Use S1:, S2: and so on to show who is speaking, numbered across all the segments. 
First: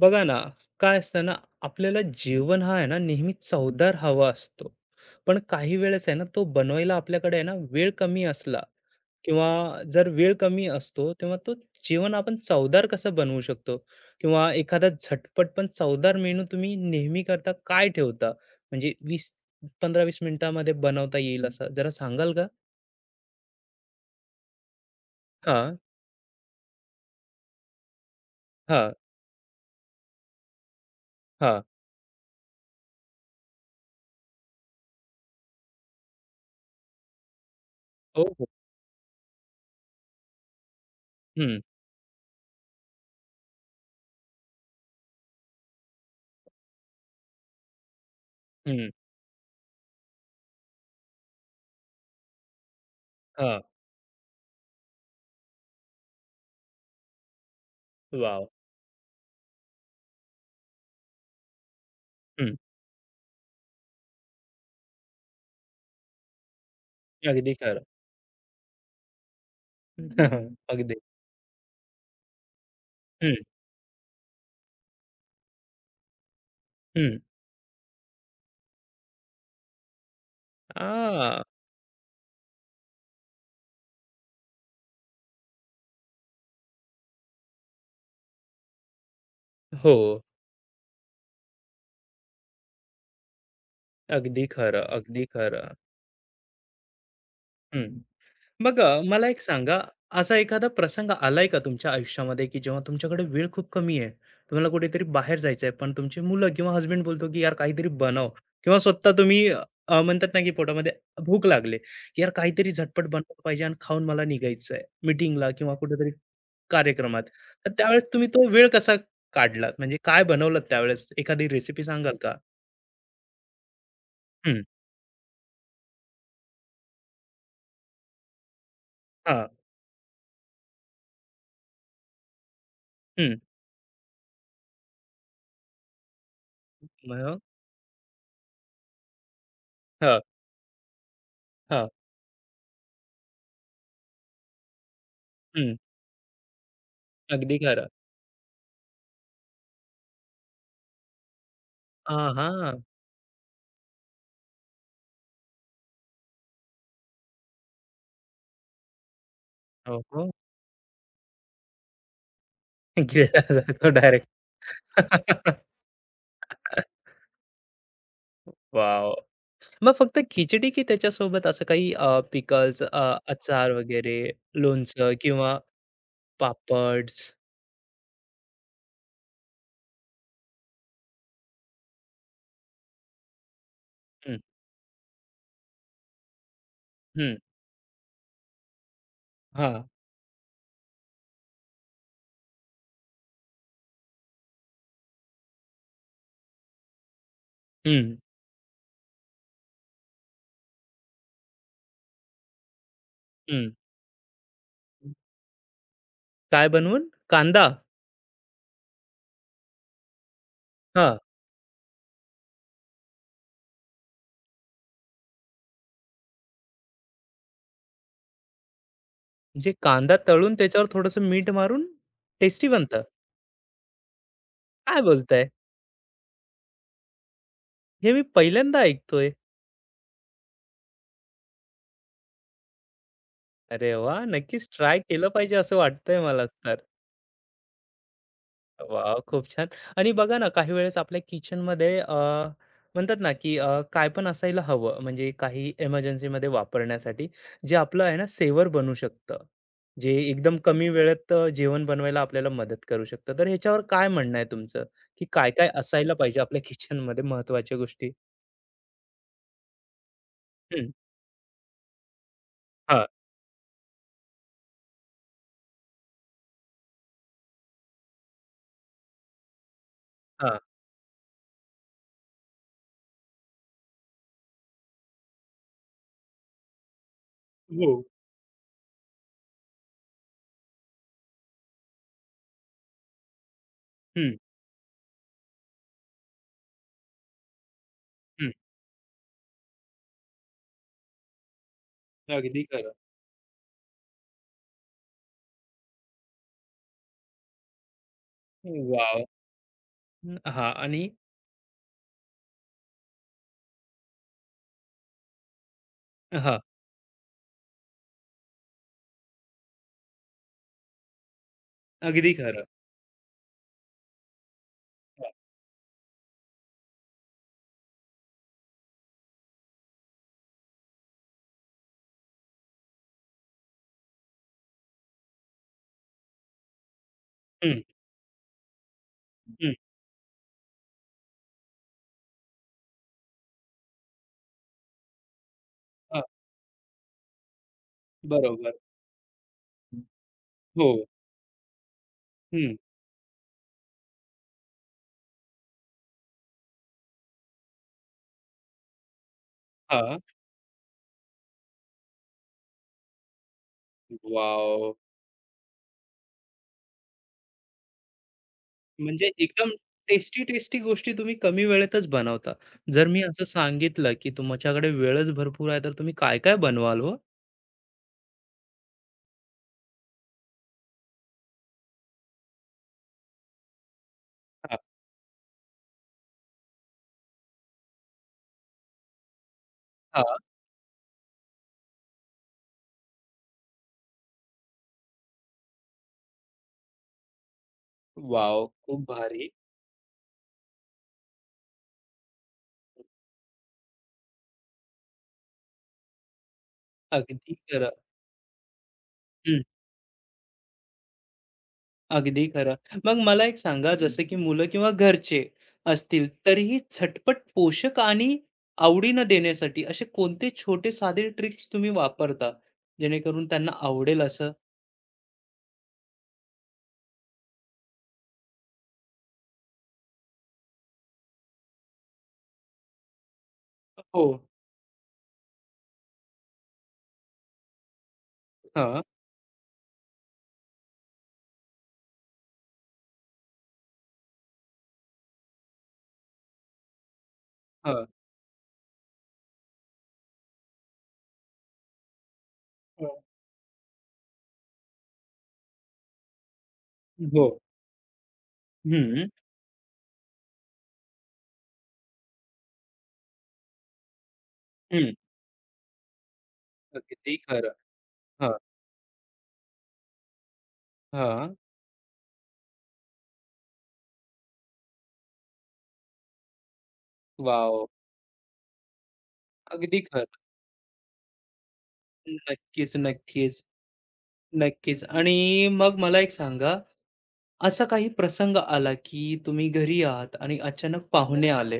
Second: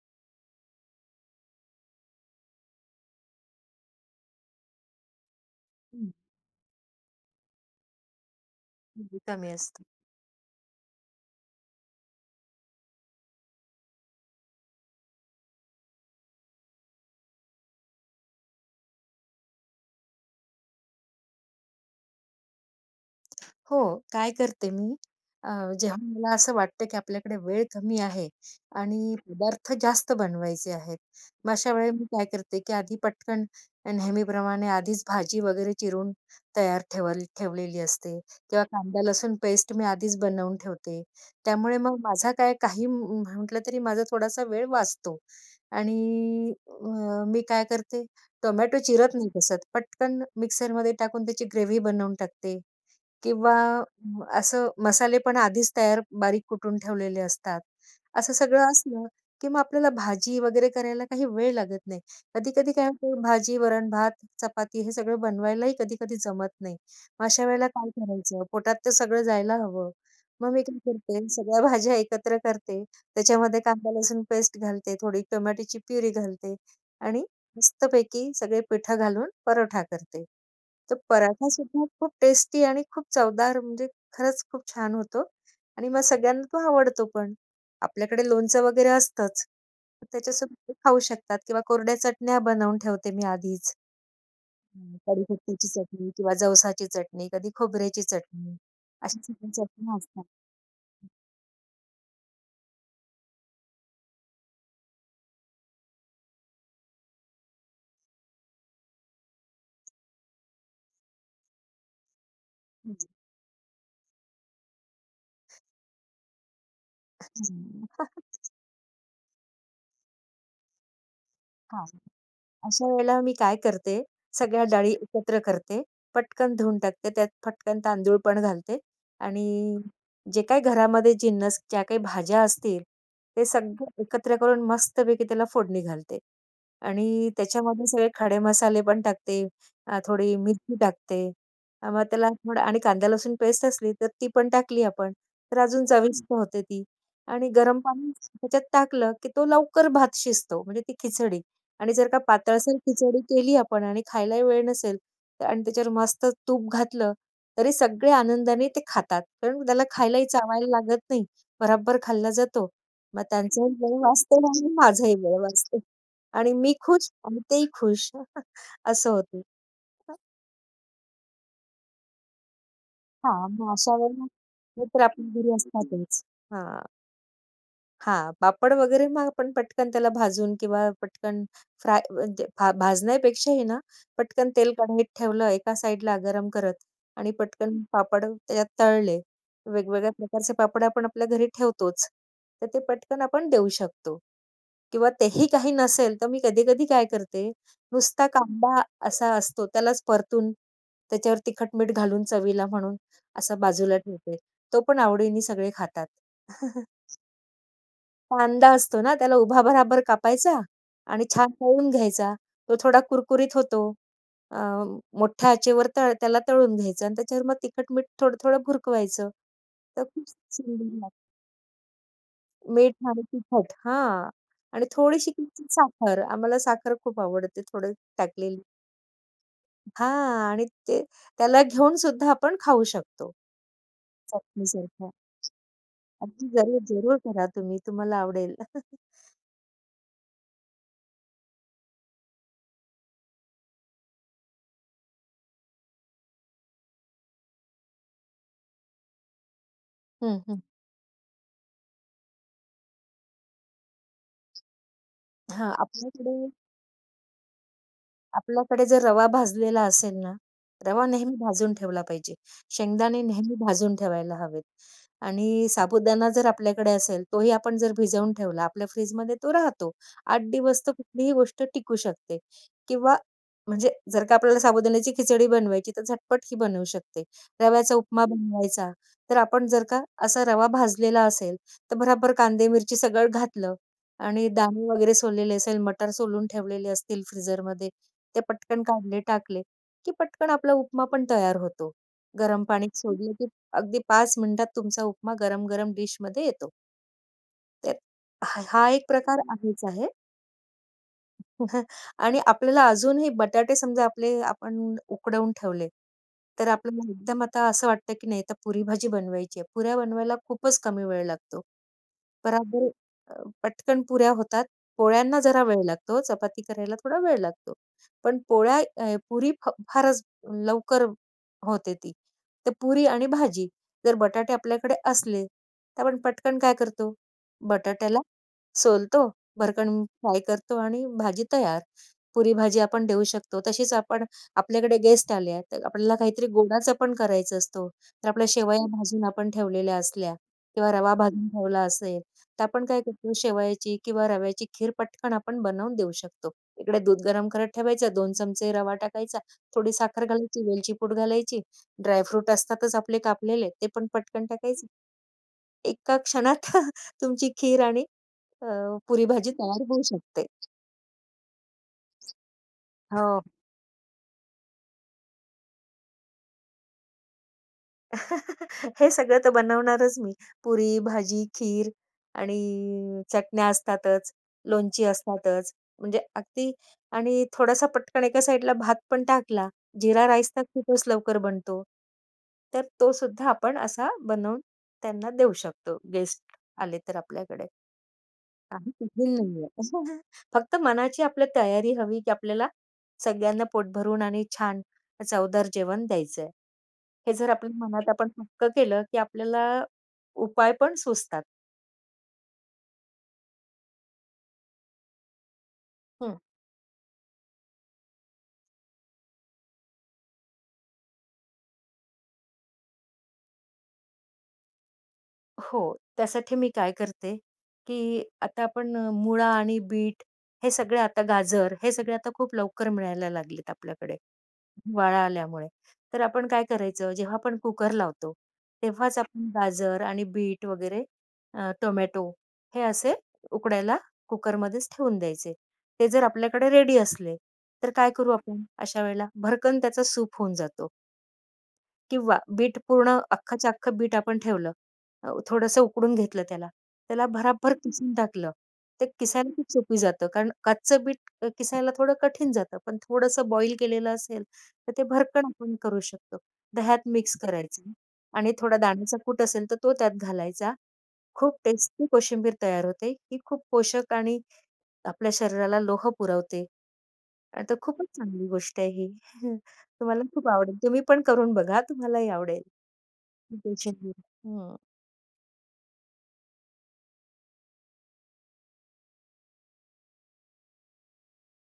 S1: बघा ना, काय असतं ना, आपल्याला जेवण हा आहे ना, नेहमी चवदार हवा असतो. पण काही वेळेस
S2: हं,
S1: आहे ना, तो बनवायला आपल्याकडे आहे ना, वेळ कमी असला
S2: हं.
S1: किंवा
S2: कमी असतं.
S1: जर वेळ कमी असतो, तेव्हा तो जेवण आपण चवदार कसं बनवू शकतो? किंवा एखादा झटपट पण चवदार मेनू तुम्ही नेहमी करता काय ठेवता? म्हणजे 20 15-20 मिनिटामध्ये बनवता येईल असं जरा सांगाल का?
S2: हो, काय करते मी. अ,
S1: हां,
S2: जेव्हा मला असं वाटतं की आपल्याकडे वेळ कमी आहे
S1: हां,
S2: आणि पदार्थ जास्त बनवायचे आहेत. मग
S1: हां.
S2: अशा वेळी मी काय करते की आधी पटकन नेहमीप्रमाणे आधीच भाजी वगैरे चिरून तयार ठेवलेली असते
S1: हो, हो.
S2: किंवा कांदा लसूण पेस्ट मी आधीच बनवून ठेवते.
S1: हं,
S2: त्यामुळे मग माझा काय काही म्हटलं तरी माझा थोडासा वेळ वाचतो आणि मी काय करते टोमॅटो
S1: हं.
S2: चिरत नाही तसं. पटकन मिक्सरमध्ये टाकून त्याची ग्रेव्ही बनवून टाकते. किंवा
S1: हां.
S2: असं मसाले पण आधीच तयार बारीक कुटून ठेवलेले असतात. असं
S1: वॉव!
S2: सगळं असलं, की मग आपल्याला भाजी वगैरे करायला काही वेळ लागत नाही.
S1: हं.
S2: कधी-कधी काय होतं भाजी, वरण-भात, चपाती हे सगळं बनवायलाही कधी-कधी जमत नाही. मग अशा
S1: अगदी
S2: वेळेला
S1: खरं.
S2: काय करायचं? पोटात तर सगळं जायला हवं. मग मी काय
S1: अगदी.
S2: करते, सगळ्या भाज्या एकत्र करते. त्याच्यामध्ये कांदा, लसूण पेस्ट घालते, थोडी टोमॅटोची प्युरी घालते
S1: हं.
S2: आणि मस्तपैकी सगळे पिठं घालून परोठा करते. तर
S1: आ,
S2: पराठासुद्धा खूप टेस्टी आणि खूप चवदार म्हणजे खरंच खूप छान होतो आणि मग सगळ्यांना तो आवडतो पण. आपल्याकडे लोणचं वगैरे असतंच.
S1: हो.
S2: तर त्याच्यासोबत ते खाऊ शकतात किंवा कोरड्या चटण्या बनवून ठेवते मी आधीच.
S1: अगदी
S2: अ,
S1: खरं, अगदी
S2: कढीपत्त्याची
S1: खरं.
S2: चटणी किंवा जवसाची चटणी, कधी
S1: हं.
S2: खोबऱ्याची चटणी,
S1: मग
S2: अशा
S1: मला एक
S2: सगळ्या
S1: सांगा,
S2: चटण्या असतात.
S1: असा एखादा प्रसंग आलाय का तुमच्या आयुष्यामध्ये, की जेव्हा तुमच्याकडे वेळ खूप कमी आहे, तुम्हाला कुठेतरी बाहेर जायचं आहे, पण तुमची मुलं किंवा हसबंड बोलतो, की "यार काहीतरी बनव", किंवा स्वतः तुम्ही म्हणतात ना, की पोटामध्ये भूक लागली, की "यार काहीतरी झटपट
S2: हं,
S1: बनवलं पाहिजे आणि खाऊन मला निघायचं आहे मीटिंगला किंवा कुठेतरी कार्यक्रमात." तर त्यावेळेस
S2: हं.
S1: तुम्ही तो वेळ कसा काढलात? म्हणजे काय बनवलात त्यावेळेस? एखादी रेसिपी
S2: हां.
S1: सांगाल का?
S2: अशा वेळेला मी काय करते,
S1: हं.
S2: सगळ्या डाळी एकत्र करते, पटकन धुवून टाकते, त्यात पटकन तांदूळ पण घालते आणि
S1: हां.
S2: जे काही घरामध्ये जिन्नस, ज्या काही भाज्या असतील, ते सगळं एकत्र करून मस्तपैकी त्याला फोडणी घालते आणि
S1: मग
S2: त्याच्यामध्ये सगळे खडे मसाले पण टाकते,
S1: हो,
S2: थोडी मिरची टाकते.
S1: हो.
S2: मग त्याला थोडं आणि कांदा लसूण पेस्ट असली तर ती पण टाकली आपण, तर
S1: हं.
S2: अजून चविष्ट होते ती आणि
S1: अगदी
S2: गरम
S1: खरं.
S2: पाणी त्याच्यात टाकलं, की तो लवकर भात शिजतो म्हणजे ती खिचडी. आणि जर
S1: अ,
S2: का पातळसर
S1: हां.
S2: खिचडी केली आपण आणि खायला वेळ नसेल तर आणि त्याच्यावर मस्त तूप घातलं, तरी सगळे आनंदाने ते खातात. कारण त्याला
S1: हो,
S2: खायलाही
S1: हो.
S2: चावायला लागत नाही. भराभर खाल्ला जातो. मग
S1: गिळला
S2: त्यांचाही
S1: जातो
S2: वेळ वाचतो
S1: डायरेक्ट.
S2: आणि माझाही वेळ वाचतो आणि मी खुश आणि तेही खुश. असं
S1: वॉव!
S2: होतं.
S1: मग फक्त खिचडी की त्याच्यासोबत असं काही पिकल्स,
S2: हां, मग
S1: अचार
S2: अशा
S1: वगैरे,
S2: वेळेला मित्र
S1: लोणचं
S2: आपल्या घरी
S1: किंवा
S2: असतातच. हां.
S1: पापड्स?
S2: हां, पापड वगैरे मग आपण पटकन त्याला भाजून किंवा पटकन फ्राय म्हणजे भाजण्यापेक्षाही ना,
S1: हं,
S2: पटकन तेल कढईत ठेवलं एका साइडला गरम करत आणि
S1: हं.
S2: पटकन पापड त्याच्यात तळले.
S1: हां.
S2: वेगवेगळ्या प्रकारचे पापड आपण आपल्या घरी ठेवतोच. तर ते पटकन आपण देऊ शकतो. किंवा तेही काही नसेल, तर मी कधी-कधी काय करते,
S1: हं,
S2: नुसता कांदा असा असतो त्यालाच परतून त्याच्यावर तिखट मीठ घालून चवीला म्हणून असा
S1: हं.
S2: बाजूला ठेवते. तो पण आवडीने सगळे खातात.
S1: काय बनवून? कांदा?
S2: कांदा असतो ना, त्याला उभा-बराबर कापायचा
S1: हां.
S2: आणि छान तळून घ्यायचा. तो थोडा कुरकुरीत होतो. अ, मोठ्या आचेवर त्याला तळून घ्यायचं आणि त्याच्यावर मग तिखट-मीठ थोडं-थोडं भुरकवायचं.
S1: म्हणजे
S2: तर
S1: कांदा
S2: खूप
S1: तळून
S2: सुंदर
S1: त्याच्यावर
S2: लागतं.
S1: थोडंसं मीठ मारून टेस्टी
S2: मीठ
S1: बनतं.
S2: आणि तिखट हां. आणि
S1: काय
S2: थोडीशी
S1: बोलताय?
S2: किंचित साखर. आम्हाला साखर खूप आवडते थोडं
S1: हे मी
S2: टाकलेली.
S1: पहिल्यांदा ऐकतोय.
S2: हां आणि ते त्याला घेऊन सुद्धा आपण खाऊ शकतो
S1: अरे वाह! नक्कीच ट्राय
S2: चटणीसारखं.
S1: केलं पाहिजे असं वाटतंय मला
S2: अगदी
S1: तर.
S2: जरूर, जरूर करा तुम्ही. तुम्हाला आवडेल.
S1: वाव, खूप छान. आणि बघा ना, काही वेळेस आपल्या किचनमध्ये म्हणतात ना, की काय पण असायला हवं, म्हणजे काही इमर्जन्सीमध्ये वापरण्यासाठी, जे आपलं आहे ना, सेवर बनू शकतं. जे
S2: हं,
S1: एकदम
S2: हं.
S1: कमी वेळेत जेवण बनवायला आपल्याला मदत करू शकतं. तर ह्याच्यावर काय म्हणणं आहे तुमचं, की काय-काय
S2: हां,
S1: असायला
S2: आपल्याकडे
S1: पाहिजे आपल्या किचनमध्ये महत्त्वाच्या गोष्टी?
S2: आपल्याकडे जर रवा भाजलेला असेल ना,
S1: हं,
S2: रवा नेहमी भाजून ठेवला पाहिजे.
S1: हां,
S2: शेंगदाणे नेहमी भाजून ठेवायला हवेत आणि साबुदाणा जर आपल्याकडे असेल, तोही आपण जर भिजवून ठेवला, आपल्या फ्रिजमध्ये तो राहतो. 8
S1: हां.
S2: दिवस तर कुठलीही गोष्ट टिकू शकते किंवा म्हणजे जर का आपल्याला साबुदाण्याची खिचडी बनवायची, तर झटपट ही बनवू शकते.
S1: हो.
S2: रव्याचा उपमा बनवायचा, तर आपण जर का असा रवा भाजलेला असेल, तर भराभर कांदे, मिरची सगळं घातलं
S1: हं,
S2: आणि दाणे वगैरे सोललेले असेल, मटार सोलून ठेवलेले असतील फ्रीझरमध्ये, ते
S1: हं.
S2: पटकन काढले, टाकले, की पटकन आपला उपमा पण तयार होतो.
S1: अगदी
S2: गरम
S1: खरं.
S2: पाणीत सोडलं, की अगदी 5 मिनिटात तुमचा उपमा गरम-गरम डिशमध्ये येतो. तर हा हा एक
S1: वॉव!
S2: प्रकार आहेच आहे.
S1: हं, हां, आणि
S2: आणि आपल्याला अजूनही बटाटे समजा आपण उकडवून ठेवले,
S1: हां,
S2: तर आपल्याला एकदम आता असं वाटतं, की नाही, आता पुरी भाजी बनवायची आहे. पुऱ्या बनवायला खूपच कमी वेळ लागतो.
S1: अगदी खरं.
S2: बराबर पटकन पुऱ्या होतात.
S1: हां,
S2: पोळ्यांना जरा वेळ लागतो, हो, चपाती करायला थोडा वेळ लागतो. पण पोळ्या पुरी फारच लवकर होते ती. तर पुरी आणि भाजी जर बटाटे आपल्याकडे असले, तर आपण पटकन काय करतो?
S1: हं,
S2: बटाट्याला सोलतो,
S1: हं.
S2: भरकन फ्राय करतो आणि भाजी तयार. पुरी भाजी आपण देऊ शकतो. तशीच आपण आपल्याकडे गेस्ट आले आहेत, तर आपल्याला
S1: हां,
S2: काहीतरी गोडाचं पण करायचं असतो. तर आपल्या
S1: बरोबर.
S2: शेवया भाजून आपण ठेवलेल्या असल्या
S1: हो.
S2: किंवा रवा भाजून ठेवला असेल, तर
S1: हं.
S2: आपण काय करतो शेवयाची किंवा रव्याची खीर पटकन आपण बनवून देऊ शकतो. इकडे दूध गरम करत ठेवायचं, 2 चमचे रवा टाकायचा, थोडी
S1: हां.
S2: साखर घालायची, वेलची पूड घालायची, ड्रायफ्रूट असतातच आपले कापलेले, ते पण पटकन टाकायचे.
S1: वॉव!
S2: एका क्षणात तुमची खीर आणि अ, पुरी
S1: म्हणजे
S2: भाजी
S1: एकदम
S2: तयार होऊ
S1: टेस्टी,
S2: शकते.
S1: टेस्टी गोष्टी तुम्ही कमी वेळेतच बनवता. जर मी
S2: हो.
S1: असं सांगितलं, की तुमच्याकडे वेळच भरपूर आहे, तर तुम्ही काय-काय बनवाल हो?
S2: हे सगळं तर बनवणारच मी. पुरी, भाजी, खीर आणि चटण्या असतातच,
S1: हां,
S2: लोणची असतातच. म्हणजे अगदी आणि थोडासा पटकन एका साईडला भात पण टाकला. जीरा
S1: हां.
S2: राईस तर खूपच लवकर बनतो. तर तो सुद्धा आपण असा बनवून त्यांना देऊ शकतो, गेस्ट आले तर आपल्याकडे.
S1: वॉव!
S2: काही
S1: खूप
S2: कठीण
S1: भारी.
S2: नाहीये. फक्त मनाची आपल्या तयारी हवी, की आपल्याला सगळ्यांना पोट भरून आणि छान चवदार जेवण द्यायचंय. हे जर
S1: अगदी
S2: आपल्या
S1: खरं.
S2: मनात आपण पक्कं केलं, की
S1: हं.
S2: आपल्याला उपाय पण सुचतात.
S1: अगदी खरं. मग मला एक सांगा, जसं की मुलं किंवा घरचे असतील,
S2: हं.
S1: तरीही झटपट पोषक आणि आवडीनं देण्यासाठी असे कोणते छोटे साधे ट्रिक्स तुम्ही वापरता, जेणेकरून त्यांना आवडेल असं?
S2: हो, त्यासाठी मी काय करते, की आता आपण मुळा आणि बीट हे सगळे आता गाजर हे सगळे आता खूप लवकर मिळायला लागलेत आपल्याकडे
S1: हो.
S2: हिवाळा आल्यामुळे. तर आपण काय करायचं जेव्हा आपण कुकर लावतो,
S1: हां,
S2: तेव्हाच आपण गाजर आणि बीट वगैरे टोमॅटो हे असे उकडायला कुकरमध्येच ठेवून द्यायचे. ते जर आपल्याकडे रेडी असले, तर
S1: हां,
S2: काय करू आपण अशा वेळेला भरकन त्याचा सूप होऊन जातो. किंवा बीट पूर्ण
S1: हां.
S2: अख्खच्या अख्खं बीट आपण ठेवलं. थोडंसं उकडून घेतलं त्याला. त्याला
S1: हो.
S2: भराभर किसून टाकलं. ते
S1: हं,
S2: किसायला खूप सोपी जातं. कारण कच्चं बीट किसायला थोडं कठीण जातं. पण थोडंसं बॉईल केलेलं असेल, तर ते
S1: हं.
S2: भरकन आपण करू शकतो. दह्यात
S1: अगदी
S2: मिक्स
S1: खरं.
S2: करायचं आणि
S1: हां,
S2: थोडा दाण्याचा कूट असेल, तर तो त्यात घालायचा.
S1: हां.
S2: खूप टेस्टी कोशिंबीर तयार होते. ही खूप पोषक आणि आपल्या शरीराला लोह पुरवते. तर
S1: वॉव!
S2: खूपच चांगली गोष्ट आहे ही.
S1: अगदी
S2: तुम्हाला
S1: खरं.
S2: खूप आवडेल. तुम्ही पण करून बघा. तुम्हालाही आवडेल.
S1: नक्कीच, नक्कीच,
S2: देशाची. हं.
S1: नक्कीच. आणि मग मला एक सांगा, असा काही प्रसंग आला की तुम्ही घरी आहात आणि अचानक पाहुणे आले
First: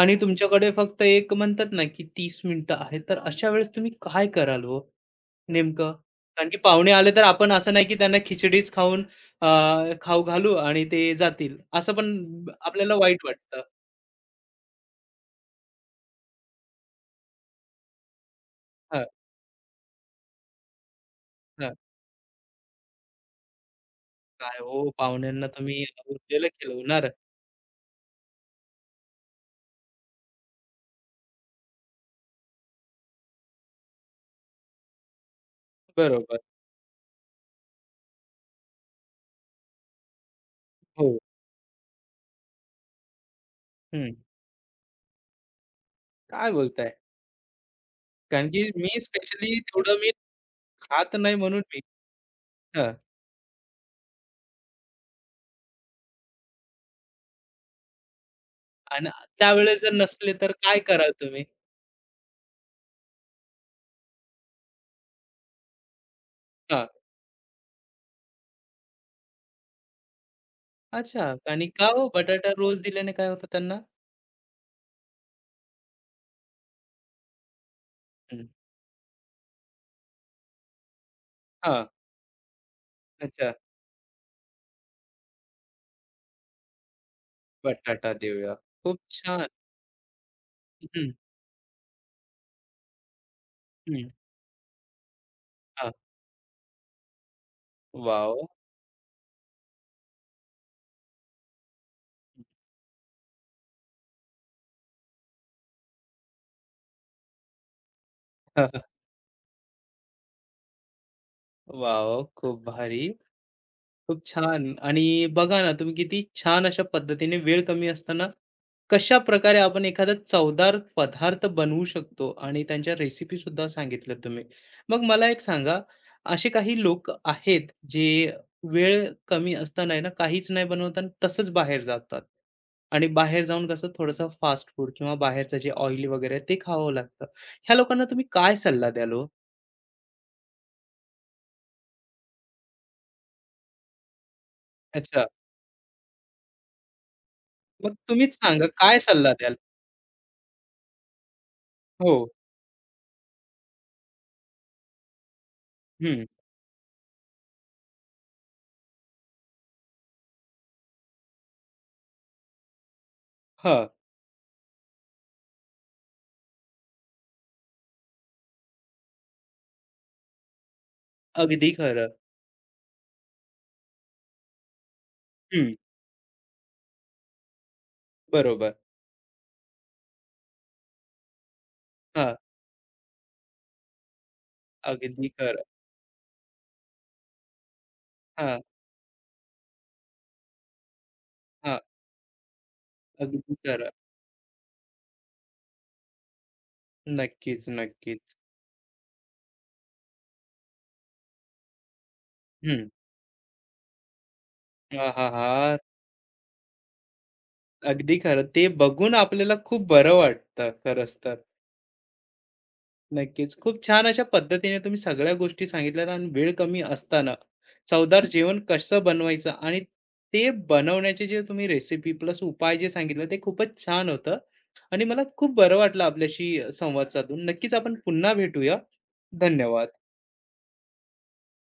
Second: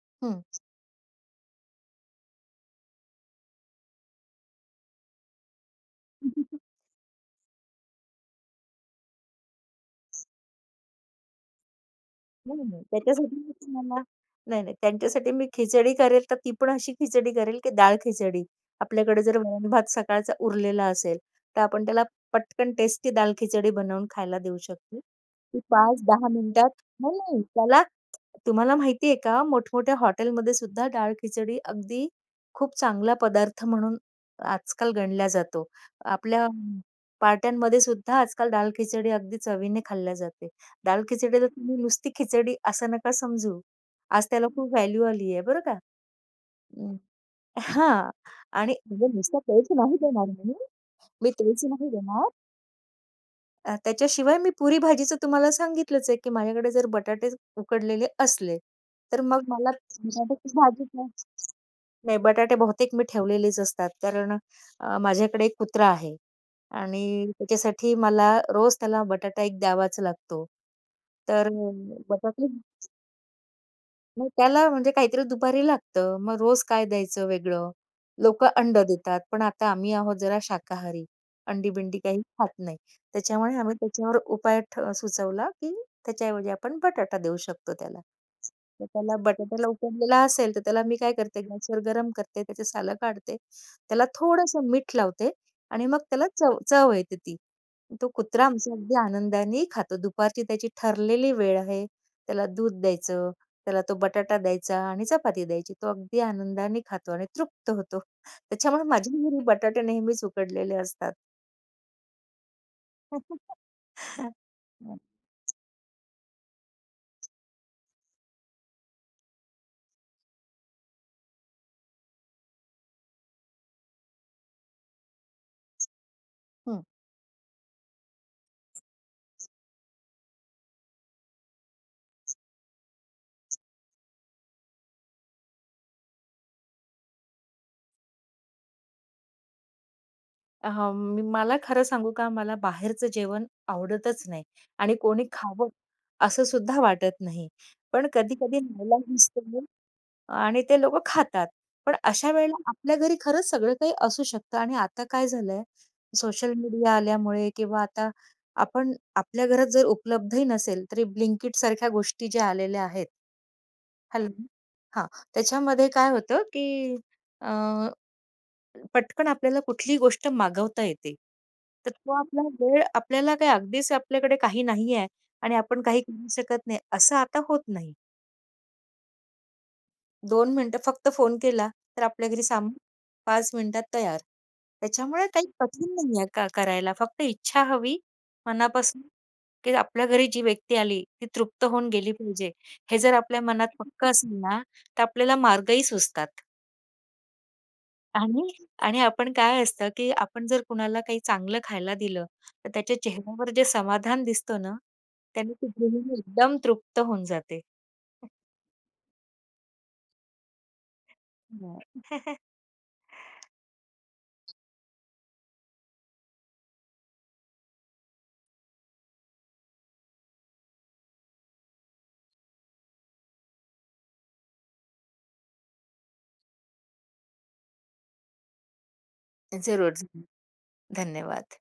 S1: आणि
S2: हं.
S1: तुमच्याकडे फक्त एक म्हणतात ना, की 30 मिनिटं आहेत, तर अशा वेळेस तुम्ही काय कराल हो नेमकं? कारण की पाहुणे आले तर आपण असं नाही की त्यांना खिचडीच खाऊन अ, खाऊ घालू आणि ते जातील. असं पण
S2: नाही, नाही.
S1: आपल्याला वाईट वाटतं.
S2: त्याच्यासाठीच मला नाही, नाही. त्यांच्यासाठी मी खिचडी करेल, तर ती पण अशी खिचडी करेल, की डाळ खिचडी.
S1: हां,
S2: आपल्याकडे जर वरण भात सकाळचा उरलेला असेल, तर
S1: हां.
S2: आपण त्याला पटकन टेस्टी दाल खिचडी बनवून खायला
S1: काय
S2: देऊ
S1: हो,
S2: शकतो.
S1: पाहुण्यांना
S2: की
S1: तर मी
S2: 5-10
S1: उरलेलं
S2: मिनिटात
S1: खिलवणार.
S2: नाही, नाही. त्याला तुम्हाला माहिती आहे का मोठमोठ्या हॉटेलमध्ये सुद्धा डाळ खिचडी अगदी खूप चांगला पदार्थ म्हणून आजकाल गणला जातो.
S1: बरोबर.
S2: आपल्या पार्ट्यांमध्ये सुद्धा आजकाल डाळ खिचडी अगदी चवीने खाल्ल्या जाते. डाळ
S1: हो.
S2: खिचडीला तुम्ही नुसती खिचडी असं नका समजू.
S1: हं.
S2: आज त्याला खूप व्हॅल्यू आली आहे बरं का.
S1: काय बोलताय?
S2: अं, हां.
S1: कारण की
S2: आणि
S1: मी
S2: म्हणजे नुसतं
S1: स्पेशली
S2: तेच नाही
S1: तेवढं मी
S2: देणार मी.
S1: खात
S2: मी
S1: नाही म्हणून
S2: तेच
S1: मी
S2: नाही देणार.
S1: हं.
S2: त्याच्याशिवाय मी पुरी भाजीचं तुम्हाला सांगितलंच आहे, की माझ्याकडे जर बटाटे उकडलेले असले,
S1: आणि
S2: तर मग मला
S1: त्यावेळेस जर नसले तर
S2: बटाट्याची
S1: काय
S2: भाजी नाही.
S1: कराल तुम्ही?
S2: नाही, बटाटे बहुतेक मी ठेवलेलेच असतात. कारण माझ्याकडे एक कुत्रा आहे
S1: हां.
S2: आणि त्याच्यासाठी मला रोज त्याला बटाटा एक द्यावाच लागतो.
S1: अच्छा,
S2: तर
S1: आणि का हो
S2: बटाटे
S1: बटाटा रोज दिल्याने काय होतं त्यांना?
S2: मग त्याला म्हणजे काहीतरी दुपारी लागतं. मग रोज काय द्यायचं वेगळं?
S1: हं.
S2: लोकं अंड देतात, पण आता आम्ही आहोत जरा शाकाहारी.
S1: हां.
S2: अंडी-बिंडी काही खात नाही.
S1: अच्छा.
S2: त्याच्यामुळे आम्ही त्याच्यावर उपाय सुचवला, की त्याच्याऐवजी आपण बटाटा देऊ शकतो त्याला.
S1: बटाटा देऊया.
S2: तर
S1: खूप
S2: त्याला
S1: छान.
S2: बटाट्याला उकडलेला असेल, तर त्याला मी
S1: हं,
S2: काय करते गॅसवर गरम करते, त्याचे सालं काढते. त्याला
S1: हं.
S2: थोडंसं मीठ लावते आणि
S1: हां.
S2: मग त्याला चव चव येते ती. तो
S1: वॉव!
S2: कुत्रा आमचा अगदी आनंदाने खातो. दुपारची त्याची ठरलेली वेळ आहे. त्याला दूध द्यायचं, त्याला तो बटाटा द्यायचा आणि चपाती द्यायची. तो अगदी आनंदाने खातो आणि तृप्त होतो.
S1: वॉव!
S2: त्याच्यामुळे माझ्या घरी बटाटे नेहमीच उकडलेले असतात.
S1: खूप भारी. खूप छान, आणि बघा ना, तुम्ही किती छान अशा पद्धतीने वेळ कमी असताना कशा प्रकारे आपण एखादा चवदार पदार्थ बनवू शकतो आणि त्यांच्या रेसिपी सुद्धा सांगितल्या तुम्ही. मग मला एक सांगा, असे काही
S2: हं.
S1: लोक आहेत जे वेळ कमी असताना आहे ना, काहीच नाही बनवताना तसंच बाहेर जातात आणि बाहेर जाऊन कसं थोडंसं फास्ट फूड किंवा बाहेरचं जे ऑइली वगैरे आहे ते खावं लागतं. ह्या लोकांना तुम्ही काय सल्ला द्याल हो?
S2: अहं, मी मला खरं सांगू का, मला बाहेरचं जेवण आवडतच नाही आणि
S1: अच्छा.
S2: कोणी खावं असं सुद्धा वाटत नाही.
S1: मग
S2: पण
S1: तुम्हीच
S2: कधी-कधी
S1: सांगा, काय
S2: नाईलाज
S1: सल्ला द्याल
S2: दिसतो आणि ते लोकं खातात. पण
S1: हो?
S2: अशा वेळेला आपल्या घरी खरंच सगळं काही असू शकतं आणि आता काय झालंय,
S1: हम्म.
S2: सोशल मीडिया आल्यामुळे किंवा आता आपण आपल्या घरात जर उपलब्धही नसेल, तरी Blinkit सारख्या गोष्टी ज्या आलेल्या आहेत.
S1: हा.
S2: हॅलो हां, त्याच्यामध्ये काय होतं, की पटकन आपल्याला कुठलीही गोष्ट मागवता येते.
S1: अगदी
S2: तर
S1: खरं.
S2: तो आपला वेळ आपल्याला काय अगदीच आपल्याकडे काही नाही आहे आणि
S1: हं,
S2: आपण काही करू शकत नाही, असं आता होत नाही.
S1: बरोबर.
S2: 2 मिनिटं फक्त फोन केला, तर आपल्या
S1: हां,
S2: घरी सामान 5 मिनिटात तयार. त्याच्यामुळे
S1: अगदी
S2: काही
S1: खरं.
S2: कठीण नाही आहे का करायला. फक्त इच्छा हवी
S1: हां,
S2: मनापासून, की आपल्या घरी जी व्यक्ती आली, ती तृप्त
S1: हां,
S2: होऊन गेली पाहिजे. हे जर आपल्या
S1: अगदी
S2: मनात
S1: खरं.
S2: पक्कं असेल ना, तर आपल्याला मार्गही सुचतात.
S1: नक्कीच, नक्कीच.
S2: आणि आणि आपण काय असतं, की आपण जर कुणाला काही चांगलं खायला दिलं, तर
S1: हं.
S2: त्याच्या चेहऱ्यावर जे समाधान दिसतो ना, त्याने ती
S1: आहाहा!
S2: गृहिणी एकदम तृप्त होऊन जाते.
S1: अगदी खरं. ते बघून आपल्याला खूप बरं वाटतं खरंच तर.
S2: हो.
S1: नक्कीच. खूप छान अशा पद्धतीने तुम्ही सगळ्या गोष्टी सांगितल्यात आणि वेळ कमी असताना चवदार जेवण कसं बनवायचं आणि ते बनवण्याचे जे तुम्ही रेसिपी प्लस उपाय जे सांगितले ते खूपच छान होतं, आणि मला खूप बरं वाटलं आपल्याशी संवाद साधून. नक्कीच आपण पुन्हा भेटूया. धन्यवाद.
S2: जरूर, जरूर. धन्यवाद.